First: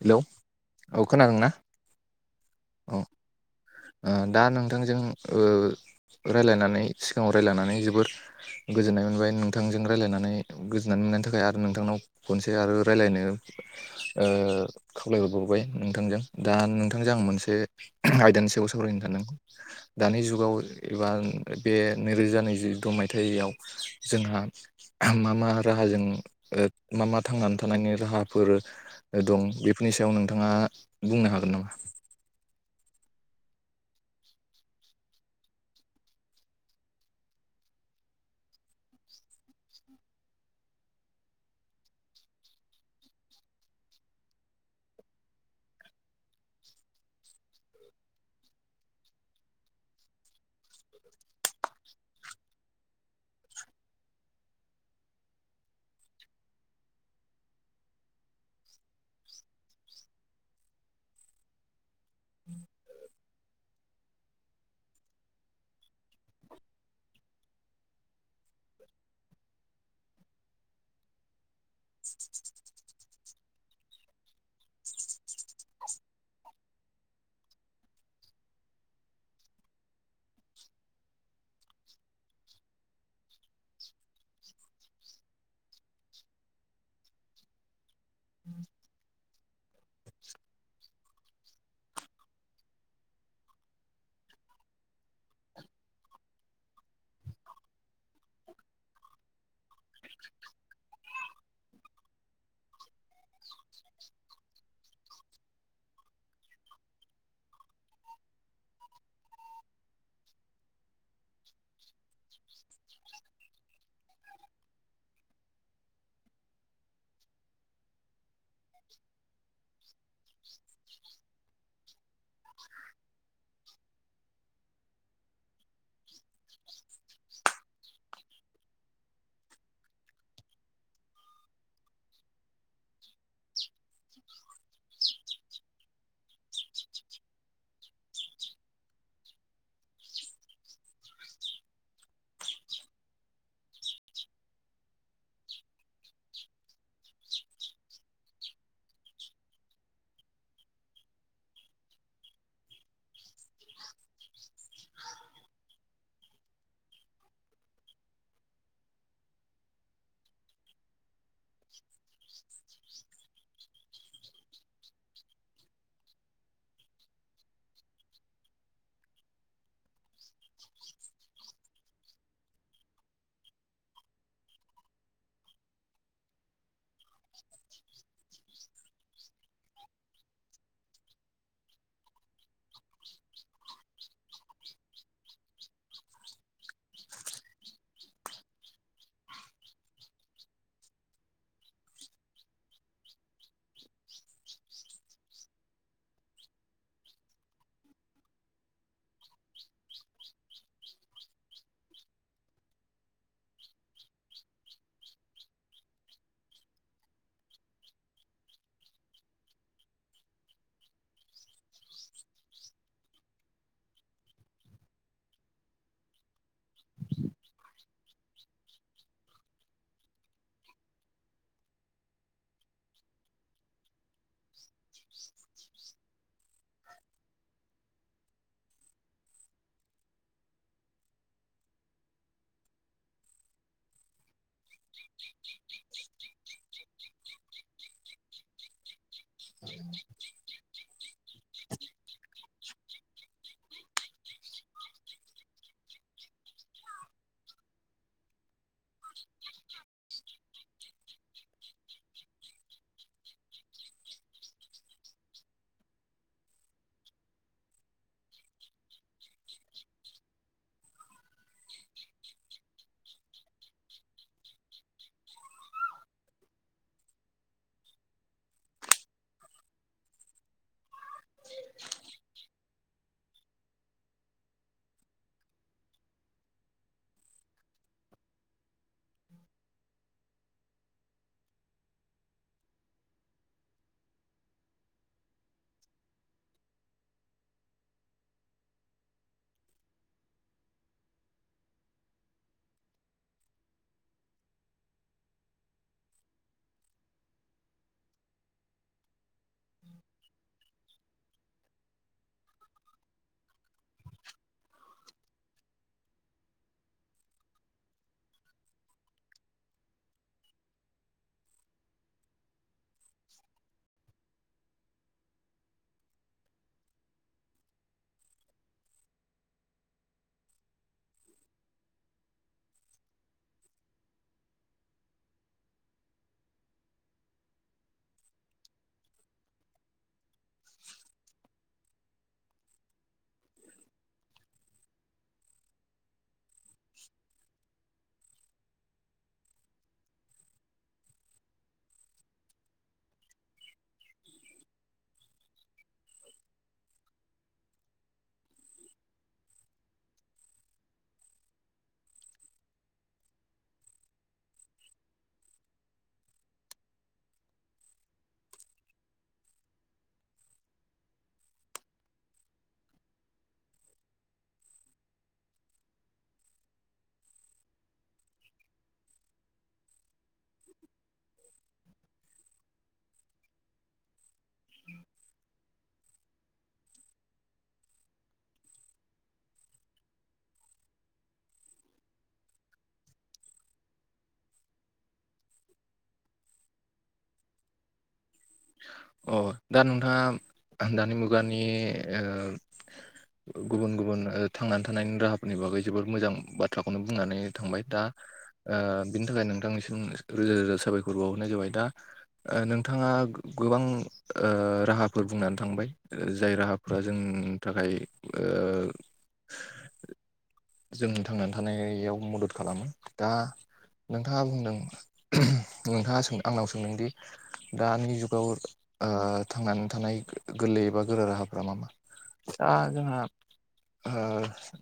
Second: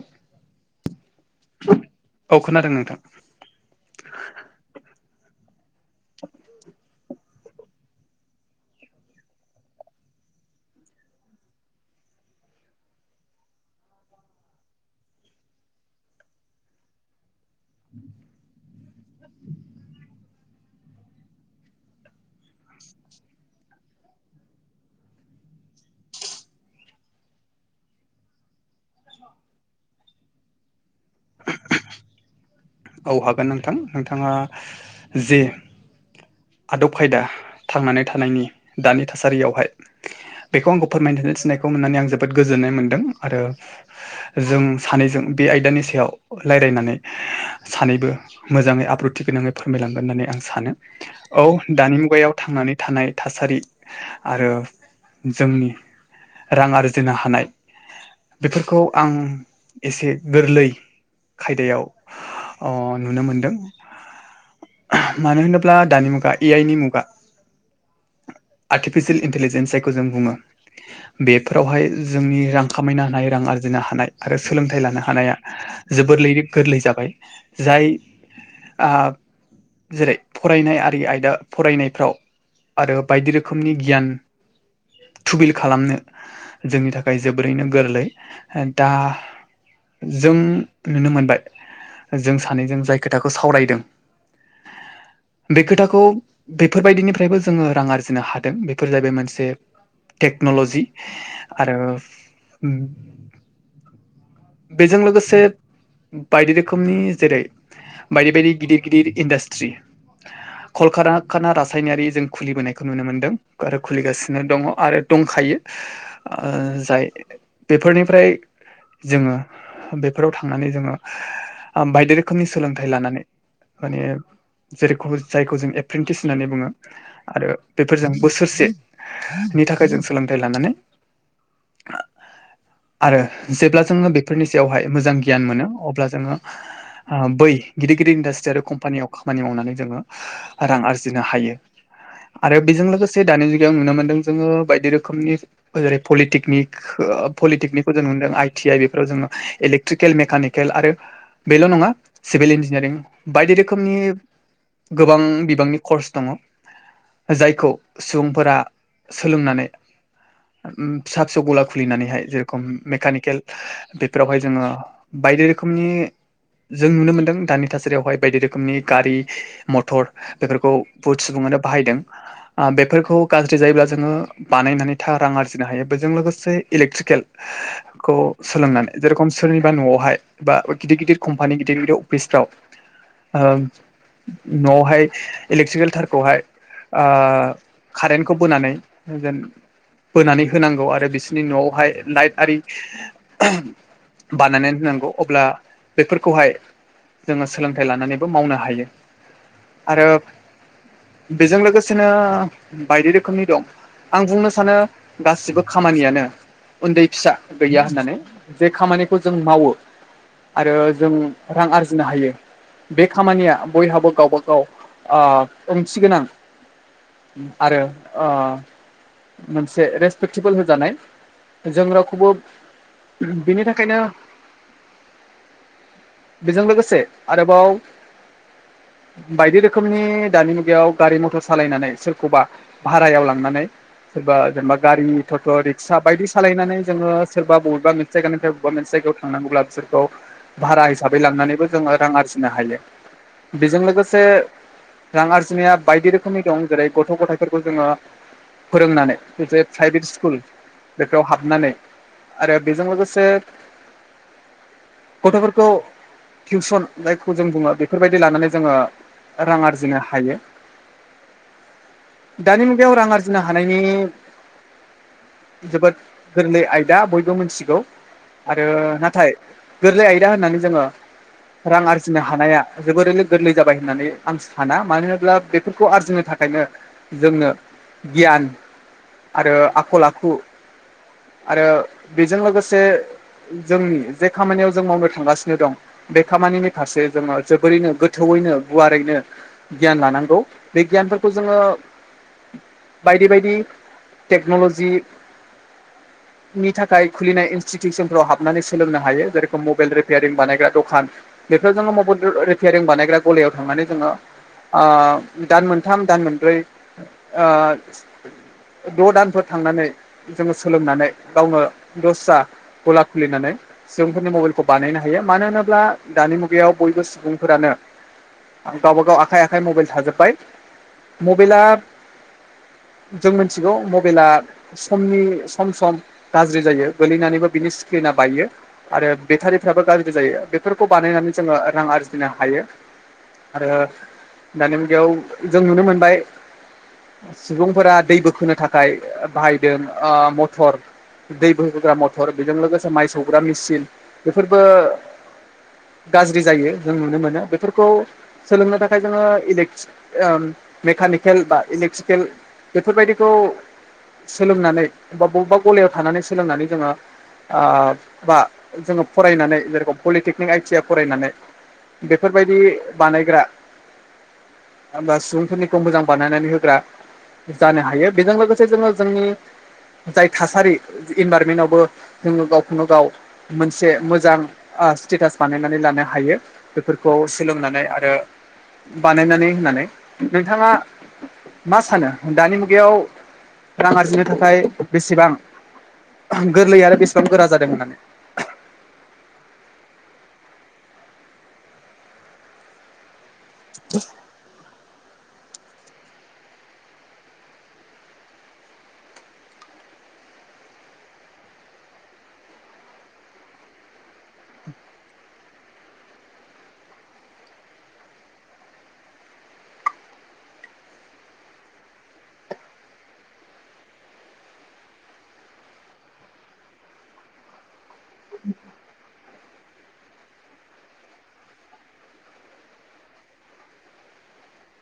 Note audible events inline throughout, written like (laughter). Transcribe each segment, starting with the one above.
Hello औ खोनादोंना औ खोनादों औ नोंथां ओ दा नोंथांजों ओ रायलायनानै सिगाङाव रायलायनानै जोबोर गोजोननाय मोनबाय नोंथांजों रायज्लायनानै गोजोननाय मोननायनि थाखाय आरो नोंथांनाव खनसे आरो रायज्लायनो खावलायहरबावबाय नोंथांजों दा नोंथांजों आं मोनसे आयदानि सायाव सावरायनो सानदों दानि जुगाव एबा बे नैरोजा नैजिद' मायथाइयाव जोंहा मा मा राहाजों मा मा थांनानै थानायनि राहाफोर दं बेफोरनि सायाव नोंथाङा बुंनो हागोन नामा औ हागोन नोंथां नोंथाङा जे आदब खायदा थांनानै थानायनि दानि थासारियावहाय बेखौ आंखौ फोरमायथिनो थिनायखौ मोननानै आं जोबोद गोजोननाय मोनदों आरो जों सानैजों बे आयदानि सायाव रायलायनानै सानैबो मोजाङै आब्रुथि गोनाङै फोरमायलांगोन होननानै आं सानो औ दानि मुगायाव थांनानै थानाय थासारि आरो जोंनि रां आरजिनो हानाय बेफोरखौ आं एसे गोरलै खायदायाव अ नुनो मोनदों मानो होनोब्ला दानि मुगा ए आइ नि मुगा आर्टिफिसियेल इन्टेलिजेन्स जायखौ जों बुङो बेफोरावहाय जोंनि रां खामायनो हानाय रां आरजिनो हानाय आरो सोलोंथाइ लानो हानाया जोबोरलैनो गोरलै जाबाय जाय आ जेरै फरायनाय आरि आयदा फरायनायफ्राव आरो बायदि रोखोमनि गियान थुबिल खालामनो जोंनि थाखाय जोबोरैनो गोरलै दा जों नुनो मोनबाय जों सानैजों जाय खोथाखौ सावरायदों बे खोथाखौ बेफोरबायदिनिफ्रायबो जोङो रां आरजि जिनो हादों बेफोर जाहैबाय मोनसे टेक्नलजि आरो बेजों लोगोसे बायदि रोखोमनि जेरै बायदि बायदि गिदिर गिदिर इन्डास्ट्रि कलकाखाना रासायनारि जों खुलिबोनाय खौ नुनो मोनदों आरो खुलिगासिनो दङ आरो दंखायो ओ जाय बेफोरनिफ्राय जोङो बेफोराव थांनानै जोङो बायदि रोखोमनि सोलोंथाइ लानानै माने जेरैखौ जायखौ जों एप्रेन्टिस होननानै बुङो आरो बेफोरजों बोसोरसेनि थाखाय जों सोलोंथाइ लानानै (inaudible) आरो जेब्ला जोङो बेफोरनि सायावहाय मोजां गियान मोनो अब्ला जोङो बै गिदिर गिदिर इन्डास्ट्रि आरो कम्पानियाव खामानि मावनानै जोङो रां आरजिनो हायो आरो बिजों लोगोसे दानि जुगायाव नुनो मोन्दों जोङो बायदि रोखोमनि जेरै पलिटेकनिक पलिटेकनिकखौ जों नुदों आइ टि आइ बेफोराव जोङो इलेक्ट्रिकेल मेकानिकेल आरो बेल नङा सिभिल इन्जिनियारिं बायदि रोखोमनि गोबां बिबांनि कर्स दङ जायखौ सुबुंफोरा सोलोंनानै फिसा फिसौ गला खुलिनानैहाय जेरखम मेकानिकेल बेफोरावहाय जोङो बायदि रोखोमनि जों नुनो मोनदों दानि थासारियावहाय बायदि रोखोमनि गारि मथर बेफोरखौ बहुद सुबुङानो बाहायदों बेफोरखौ गाज्रि जायोब्ला जोङो बानायनानै थार रां आरजिनो हायो बेजों लोगोसे इलेक्ट्रिकेल खौ सोलोंनानै जेरखम सोरनिबा न'आवहाय बा गिदिर गिदिर कम्पानि गिदिर गिदिर अफिसफ्राव ओ न'आवहाय इलेक्ट्रिकेल थारखौहाय ओ कारेन्टखौ बोनानै होगोन बोनानै होनांगौ आरो बिसोरनि न'आवहाय लाइट आरि बानायनानै होनांगौ अब्ला बेफोरखौहाय जोङो सोलोंथाइ लानानैबो मावनो हायो आरो बेजों लोगो नो बायदि रोखोमनि दं आं बुंनो सानो गासिबो खामानियानो उन्दै फिसा गैया होननानै जे खामानिखौ जों मावो आरो जों रां आरजिनो हायो बे खामानिया बयहाबो गावबा गाव ओंथि गोनां (inaudible) आरो ओ मोनसे रेसपेक्टेबोल होजानाय जों रावखौबो बिनि थाखायनो बेजों लोगोसे आरोबाव बायदि रोखोमनि दानि मुगायाव गारि मथर सालायनानै सोरखौबा भारायाव लांनानै सोरबा जेनेबा गारि थटट' रिक्सा बायदि सालायनानै जोङो सोरबा बबेबा मोन से जायगानिफ्राय बबेबा मोनसे जायगायाव थांनांगौब्ला बिसोरखौ भारा हिसाबै लांनानैबो जोङो रां आरजिनो हायो बेजों लोगोसे रां आरजिनाया बायदि रोखोम रोखोमनि दं जेरै गथ' गथायफोरखौ जोङो फोरोंनानै जे प्राइभेट स्कुल बेफोराव हाबनानै आरो बेजों लोगोसे गथ'फोरखौ टिउसन जायखौ जों बुङो बेफोरबायदि लानानै जोङो रां आरजिनो हायो दानि मुगायाव रां आरजिनो हानायनि जोबोद गोरलै आयदा बयबो मिथिगौ आरो नाथाय गोरलै आयदा होननानै जोङो रां आरजिनो हानाया जोबोरैनो गोरलै जाबाय होननानै आं साना मानो होनोब्ला बे बेफोरखौ आरजिनो थाखायनो जोंनो गियान आरो आखल आखु आरो बेजों लोगोसे जोंनि जे खामानियाव जों मावनो थांगासिनो दं बे खामानिनि फारसे जोङो जोबोरैनो गोथौयैनो गुवारैनो गियान लानांगौ बे गियानफोरखौ जोङो बायदि बायदि टेक्न'लजि (inaudible) नि थाखाय खुलिनाय इनस्टिटिउसनफोराव हाबनानै सोलोंनो हायो जेरेखम मबाइल रिपेयेरिं बानायग्रा दखान बेफोर जोङो मबाइल रिपेयारिं बानायग्रा गलायाव थांनानै जोङो दान मोनथाम दान मोनब्रै ओ द' दानफोर थांनानै जोङो सोलोंनानै गावनो दस्रा गला खुलिनानै सुबुंफोरनि मबाइलखौ बानायनो हायो मानो होनोब्ला दानि मुगायाव बयबो सुबुंफोरानो गावबा गाव आखाइ आखाइ मबाइल थाजोब्बाय मबाइला जों मिथिगौ मबाइला समनि सम सम गाज्रि जायो गोलैनानैबो बिनि स्क्रिना बायो आरो बेटारिफ्राबो गाज्रि जायो बेफोरखौ बानायनानै जोङो रां आरजिनो हायो। आरो दानि बेयाव जों नुनो मोनबाय सुबुंफोरा दै बोखोनो थाखाय थाखाय बाहायदों ओ मथर दै बोहोग्रा मथर बेजों लोगोसे माइ सौग्रा मेसिन बेफोरबो गाज्रि जायो जों नुनो मोनो बेफोरखौ सोलोंनो थाखाय जोङो इलेक्ट बा मेकानिकेल बा इलेक्ट्रिकेल बेफोरबायदिखौ सोलोंनानै बा बबेबा गलायाव थानानै सोलोंनानै जोङो बा जोङो फरायनानै जेरखम पलिटेकनिक आइ टि आ फरायनानै बेफोरबायदि बानायग्रा बा सुबुंफोरनिखौ मोजां बानायनानै होग्रा जानो हायो बेजों लोगोसे जोङो जोंनि जाय थासारि इनभाररमेन्टवबो जोङो गावखौनो गाव मोनसे मोजां स्टेटास बानायनानै लानो हायो। बेफोरखौ सोलोंनानै आरो बानायनानै होनानै नोंथाङा मा सानो दानि मुगायाव रां आरजिनो थाखाय बेसेबां गोरलै आरो बेसेबां गोरा जादों होननानै। अ दा नोंथाङा दानि मुगानि ओ गुबुन गुबुन थांनानै थानायनि राहाफोरनि बागै जोबोद मोजां बाथ्राखौनो बुंनानै थांबाय दा बिनि थाखाय नोंथांनिसिम रोजा रोजा साबायखर बावहरनाय जाबाय दा ओ नोंथाङा गोबां राहाफोर बुंनानै थांबाय जाय राहाफ्रा जोंनि थाखाय ओ जों थांनानै थानायाव मदद खालामो दा नोंथाङा बुंदों नोंथाङा सों आंनाव सोंदोंदि दानि जु गाव थांनानै थानाय गोरलै एबा गोरा राहाफ्रा मा मा? दा जोंहा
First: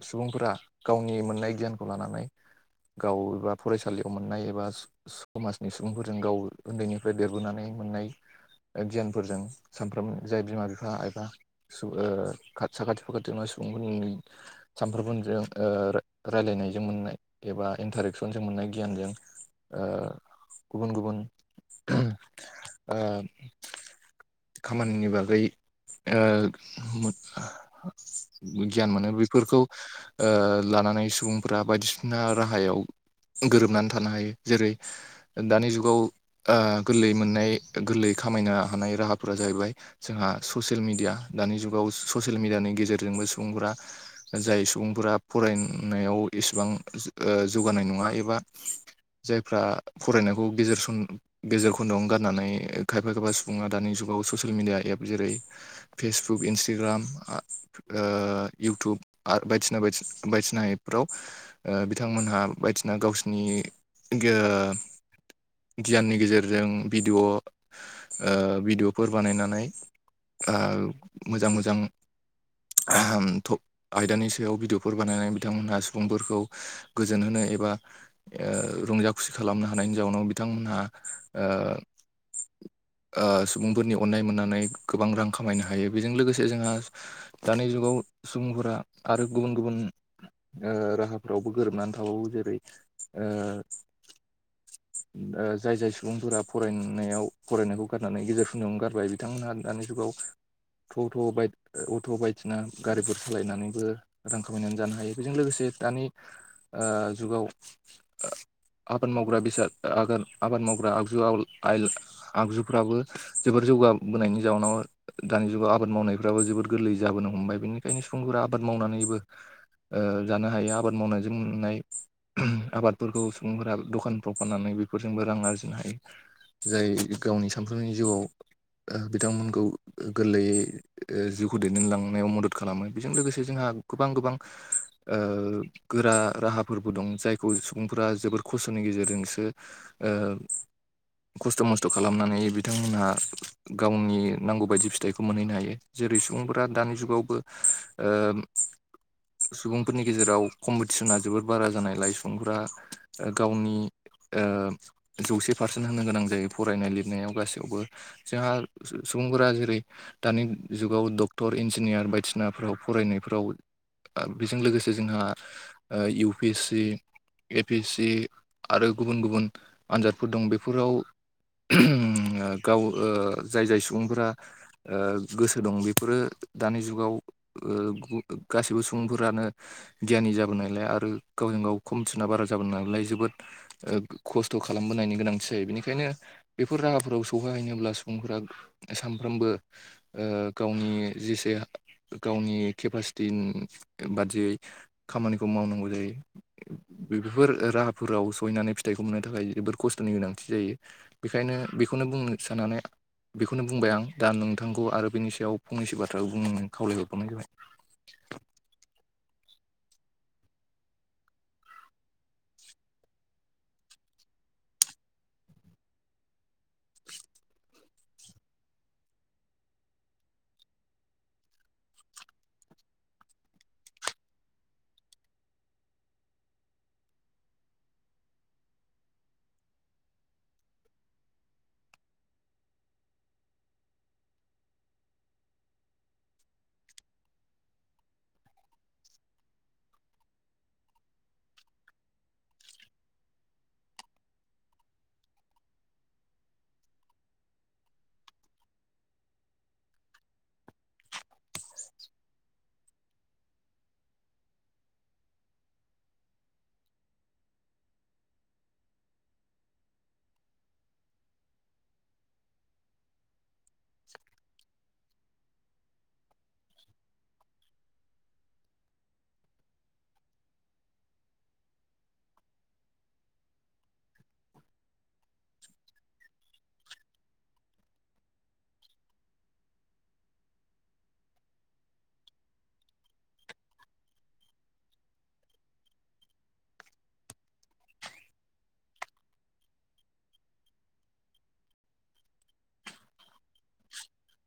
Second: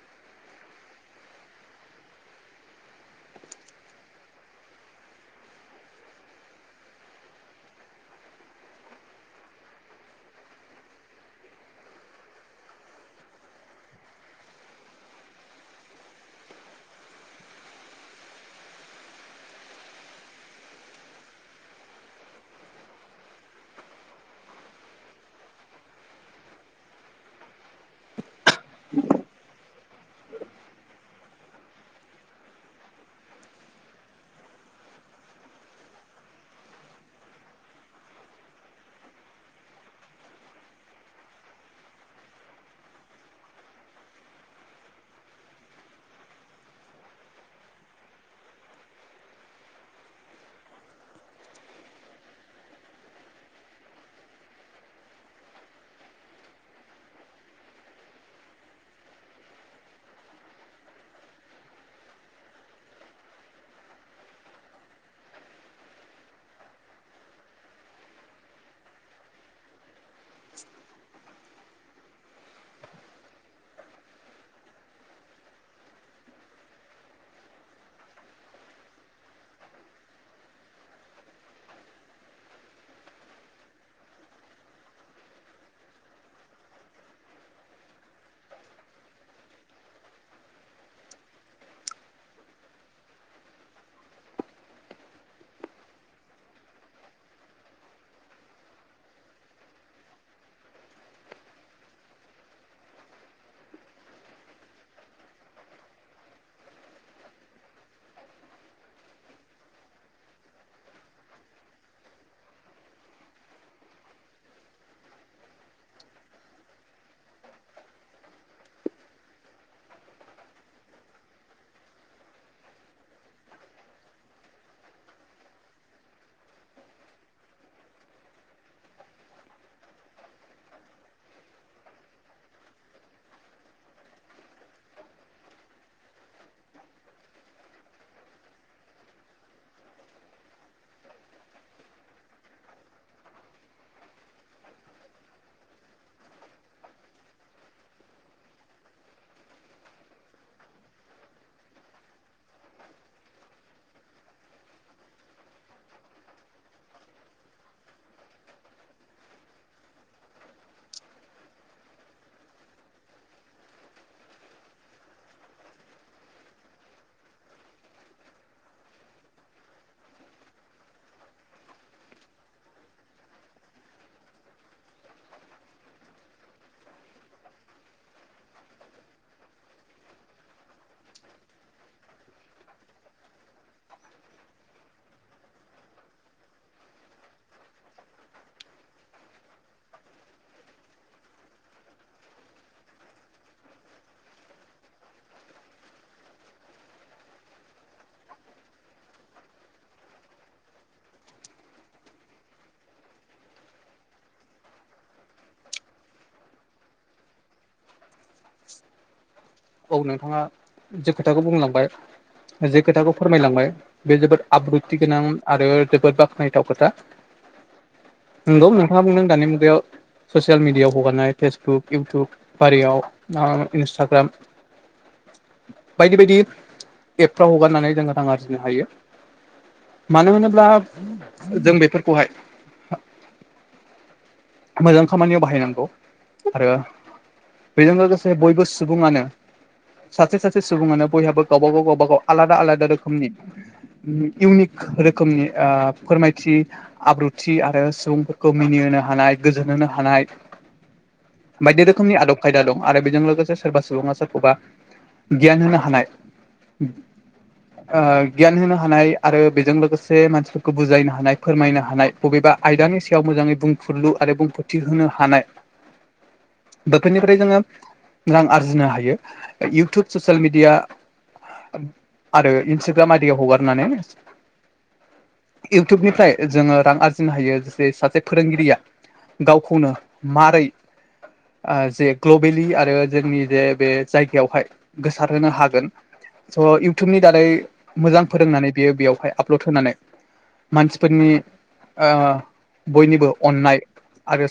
सुबुंफोरा गावनि मोननाय गियानखौ लानानै गाव एबा फरायसालियाव मोननाय एबा समाजनि सुबुंफोरजों गाव उन्दैनिफ्राय देरबोनानै मोननाय गियानफोरजों सानफ्रोम जाय बिमा बिफा एबा खा साखाथि फाखाथियाव मा सुबुंफोरनि सानफ्रोमबोजों रायलायनायजों मोननाय एबा इन्टारेक्सनजों मोननाय गियानजों ओ गुबुन गुबुन ओ खामानिनि बागै गियान मोनो बेफोरखौ ओ लानानै सुबुंफोरा बायदिसिना राहायाव गोरोबनानै थानो हायो जेरै दानि जुगाव गोरलै मोननाय गोरलैयै खामायनो हानाय राहाफोरा जाहैबाय जोंहा ससियेल मिडिया दानि जुगाव ससियेल मिडियानि गेजेरजोंबो सुबुंफोरा जाय सुबुंफोरा फरायनायाव एसेबां जौगानाय नङा एबा जायफ्रा फरायनायखौ गेजेर सम गेजेर खन्दआवनो गारनानै खायफा खायफा सुबुङा दानि जुगाव ससियेल मिडिया एप जेरै फेसबुक इन्सटाग्राम ओ इउटुब आरो बायदिसना बायदिसना बायदिसना एफफ्राव बिथांमोनहा बायदिना गावसिनि गे ओ गियाननि गेजेरजों भिडिअ' ओ भिडिअ'फोर बानायनानै मोजां मोजां (unintelligible) आयदानि सायाव भिडिअफोर बानायनानै बिथांमोनहा सुबुंफोरखौ गोजोन होनो एबा ओ रंजा खुसि खालामनो हानायनि जाउनाव बिथांमोनहा ओ सुबुंफोरनि अननाय मोननानै गोबां रां खामायनो हायो बेजों लोगोसे जोंहा दानि जुगाव सुबुंफोरा आरो गुबुन गुबुन राहाफ्रावबो गोरोबनानै थाबावो जेरै जाय जाय सुबुंफोरा फरायनो नायाव फरायनायखौ गारनानै गेजेर खिनियावनो गारबाय बिथांमोनहा दानि जुगाव ट'ट' बाय अट' बायदिसिना गारिफोर सालायनानैबो रां खामायनानै जानो हायो बेजों लोगोसे दानि जुगाव आबाद मावग्रा बेसाद आबाद मावग्रा आगजुवाव आइ (unintelligible) आगजुफ्राबो जोबोर जौगाबोनायनि जाउनाव दानि जुगाव आबाद मावनायफ्राबो जोबोर गोरलै जाबोनो हमबाय बेनिखायनो सुबुंफोरा आबाद मावनानैबो जानो हायो आबाद मावनायजों मोननाय आबादफोरखौ सुबुंफोरा दखानफ्राव फाननानै बेफोरजोंबो रां आरजिनो हायो जाय गावनि सानफ्रोमबोनि जिउआव बिथांमोनखौ गोरलैयै जिउखौ दैदेनलांनायाव मदद खालामो बेजों लोगोसे जोंहा गोबां गोबां गोरा राहाफोरबो दं जायखौ सुबुंफोरा जोबोर खस्थ'नि गेजेरजोंसो (unintelligible) खस्थ' मस्थ' खालामनानै बिथांमोनहा गावनि नांगौ बायदि फिथाइखौ मोनहैनो हायो जेरै सुबुंफोरा दानि जुगावबो सुबुंफोरनि गेजेराव कम्पिटिसना जोबोद बारा जानायलाय सुबुंफोरा गावनि जौसे पारसेन्ट होनो गोनां जायो फरायनाय लिरनायाव गासैयावबो जोंहा सुबुंफोरा जेरै दानि जुगाव डक्टर इन्जिनियार बायदिसनाफ्राव फरायनायफ्राव बेजों लोगोसे जोंहा U P S C A P S C आरो गुबुन गुबुन आनजादफोर दं बे फोराव गाव जाय जाय सुबुंफोरा गोसो दं बेफोरो दानि जुगाव गासैबो सुबुंफोरानो गियानि जाबोन नालाय आरो गावजों गाव खम (unintelligible) थना बारा जाबोनाय नालाय जोबोद खस्थ' खालामबोनायनि गोनां जायो बेनिखायनो बेफोर राहाफोराव सौहैैनोब्ला सुबुंफोरा सानफ्रोमबो गावनि जेसे गावनि केपासिटि बादियै खामानिखौ मावनांगौ जायो बेफोर राहाफोराव सहैनानै फिथाइखौ मोननो थाखाय जोबोर खस्थ' नि गोनांथि जायो बेखायनो बेखौनो बुंनो साननानै बेखौनो बुंबाय आं दा नोंथांखौ आरो बेनि सायाव फंनैसो बाथ्राखौ बुं खावलायहरबावनाय जाबाय (inaudible) औ नोंथाङा जे खोथाखौ बुंलांबाय जे खोथाखौ फोरमायलांबाय बे जोबोद आब्रुथि गोनां आरो जोबोद बाख्नायथाव खोथा नंगौ नोंथाङा बुंदों दानि मुगायाव ससियेल मिडियाआव हगारनाय फेसबुक इउटुब बायदियाव (unintelligible) इन्सटाग्राम बायदि बायदि एप फ्राव हगारनानै जोंङो रां आरजिनो हायो मानो होनोब्ला जों बेफोरखौहाय मोजां खामानियाव बाहायनांगौ आरो बेजों लोगोसे बयबो सुबुङानो सासे सासे सुबुङानो बयहाबो गावबा गाव गावबा गाव आलादा आलादा रोखोमनि इउनिक रोखोमनि फोरमायथि आब्रुथि आरो सुबुंफोरखौ मिनिहोनो हानाय गोजोन होनो हानाय बायदि रोखोमनि आदब खायदा दं आरो बेजों लोगोसे सोरबा सुबुङा सोरखौबा गियान होनो हानाय (inaudible) गियान होनो हानाय आरो बेजों लोगोसे मानसिफोरखौ बुजायनो हानाय फोरमायनो हानाय बबेबा आयदानि सायाव मोजाङै बुंफुरलु आरो बुंफोरथि होनो हानाय बेफोरनिफ्राय जोङो रां आरजिनो हायो इउटुब ससियेल मिडिया आरो इन्सटाग्राम आरियाव हगारनानै इउटुबनिफ्राय जोङो रां आरजिनो हायो जरै सासे फोरोंगिरिया गावखौनो मारै आ जे ग्लबेलि आरो जोंनि जे बे जायगायावहाय गोसारहोनो हागोन स इयउटुबनि दारै मोजां फोरोंनानै बेयो बेयावहाय आपलड होनानै मानसिफोरनि ओ बयनिबो अननाय आरो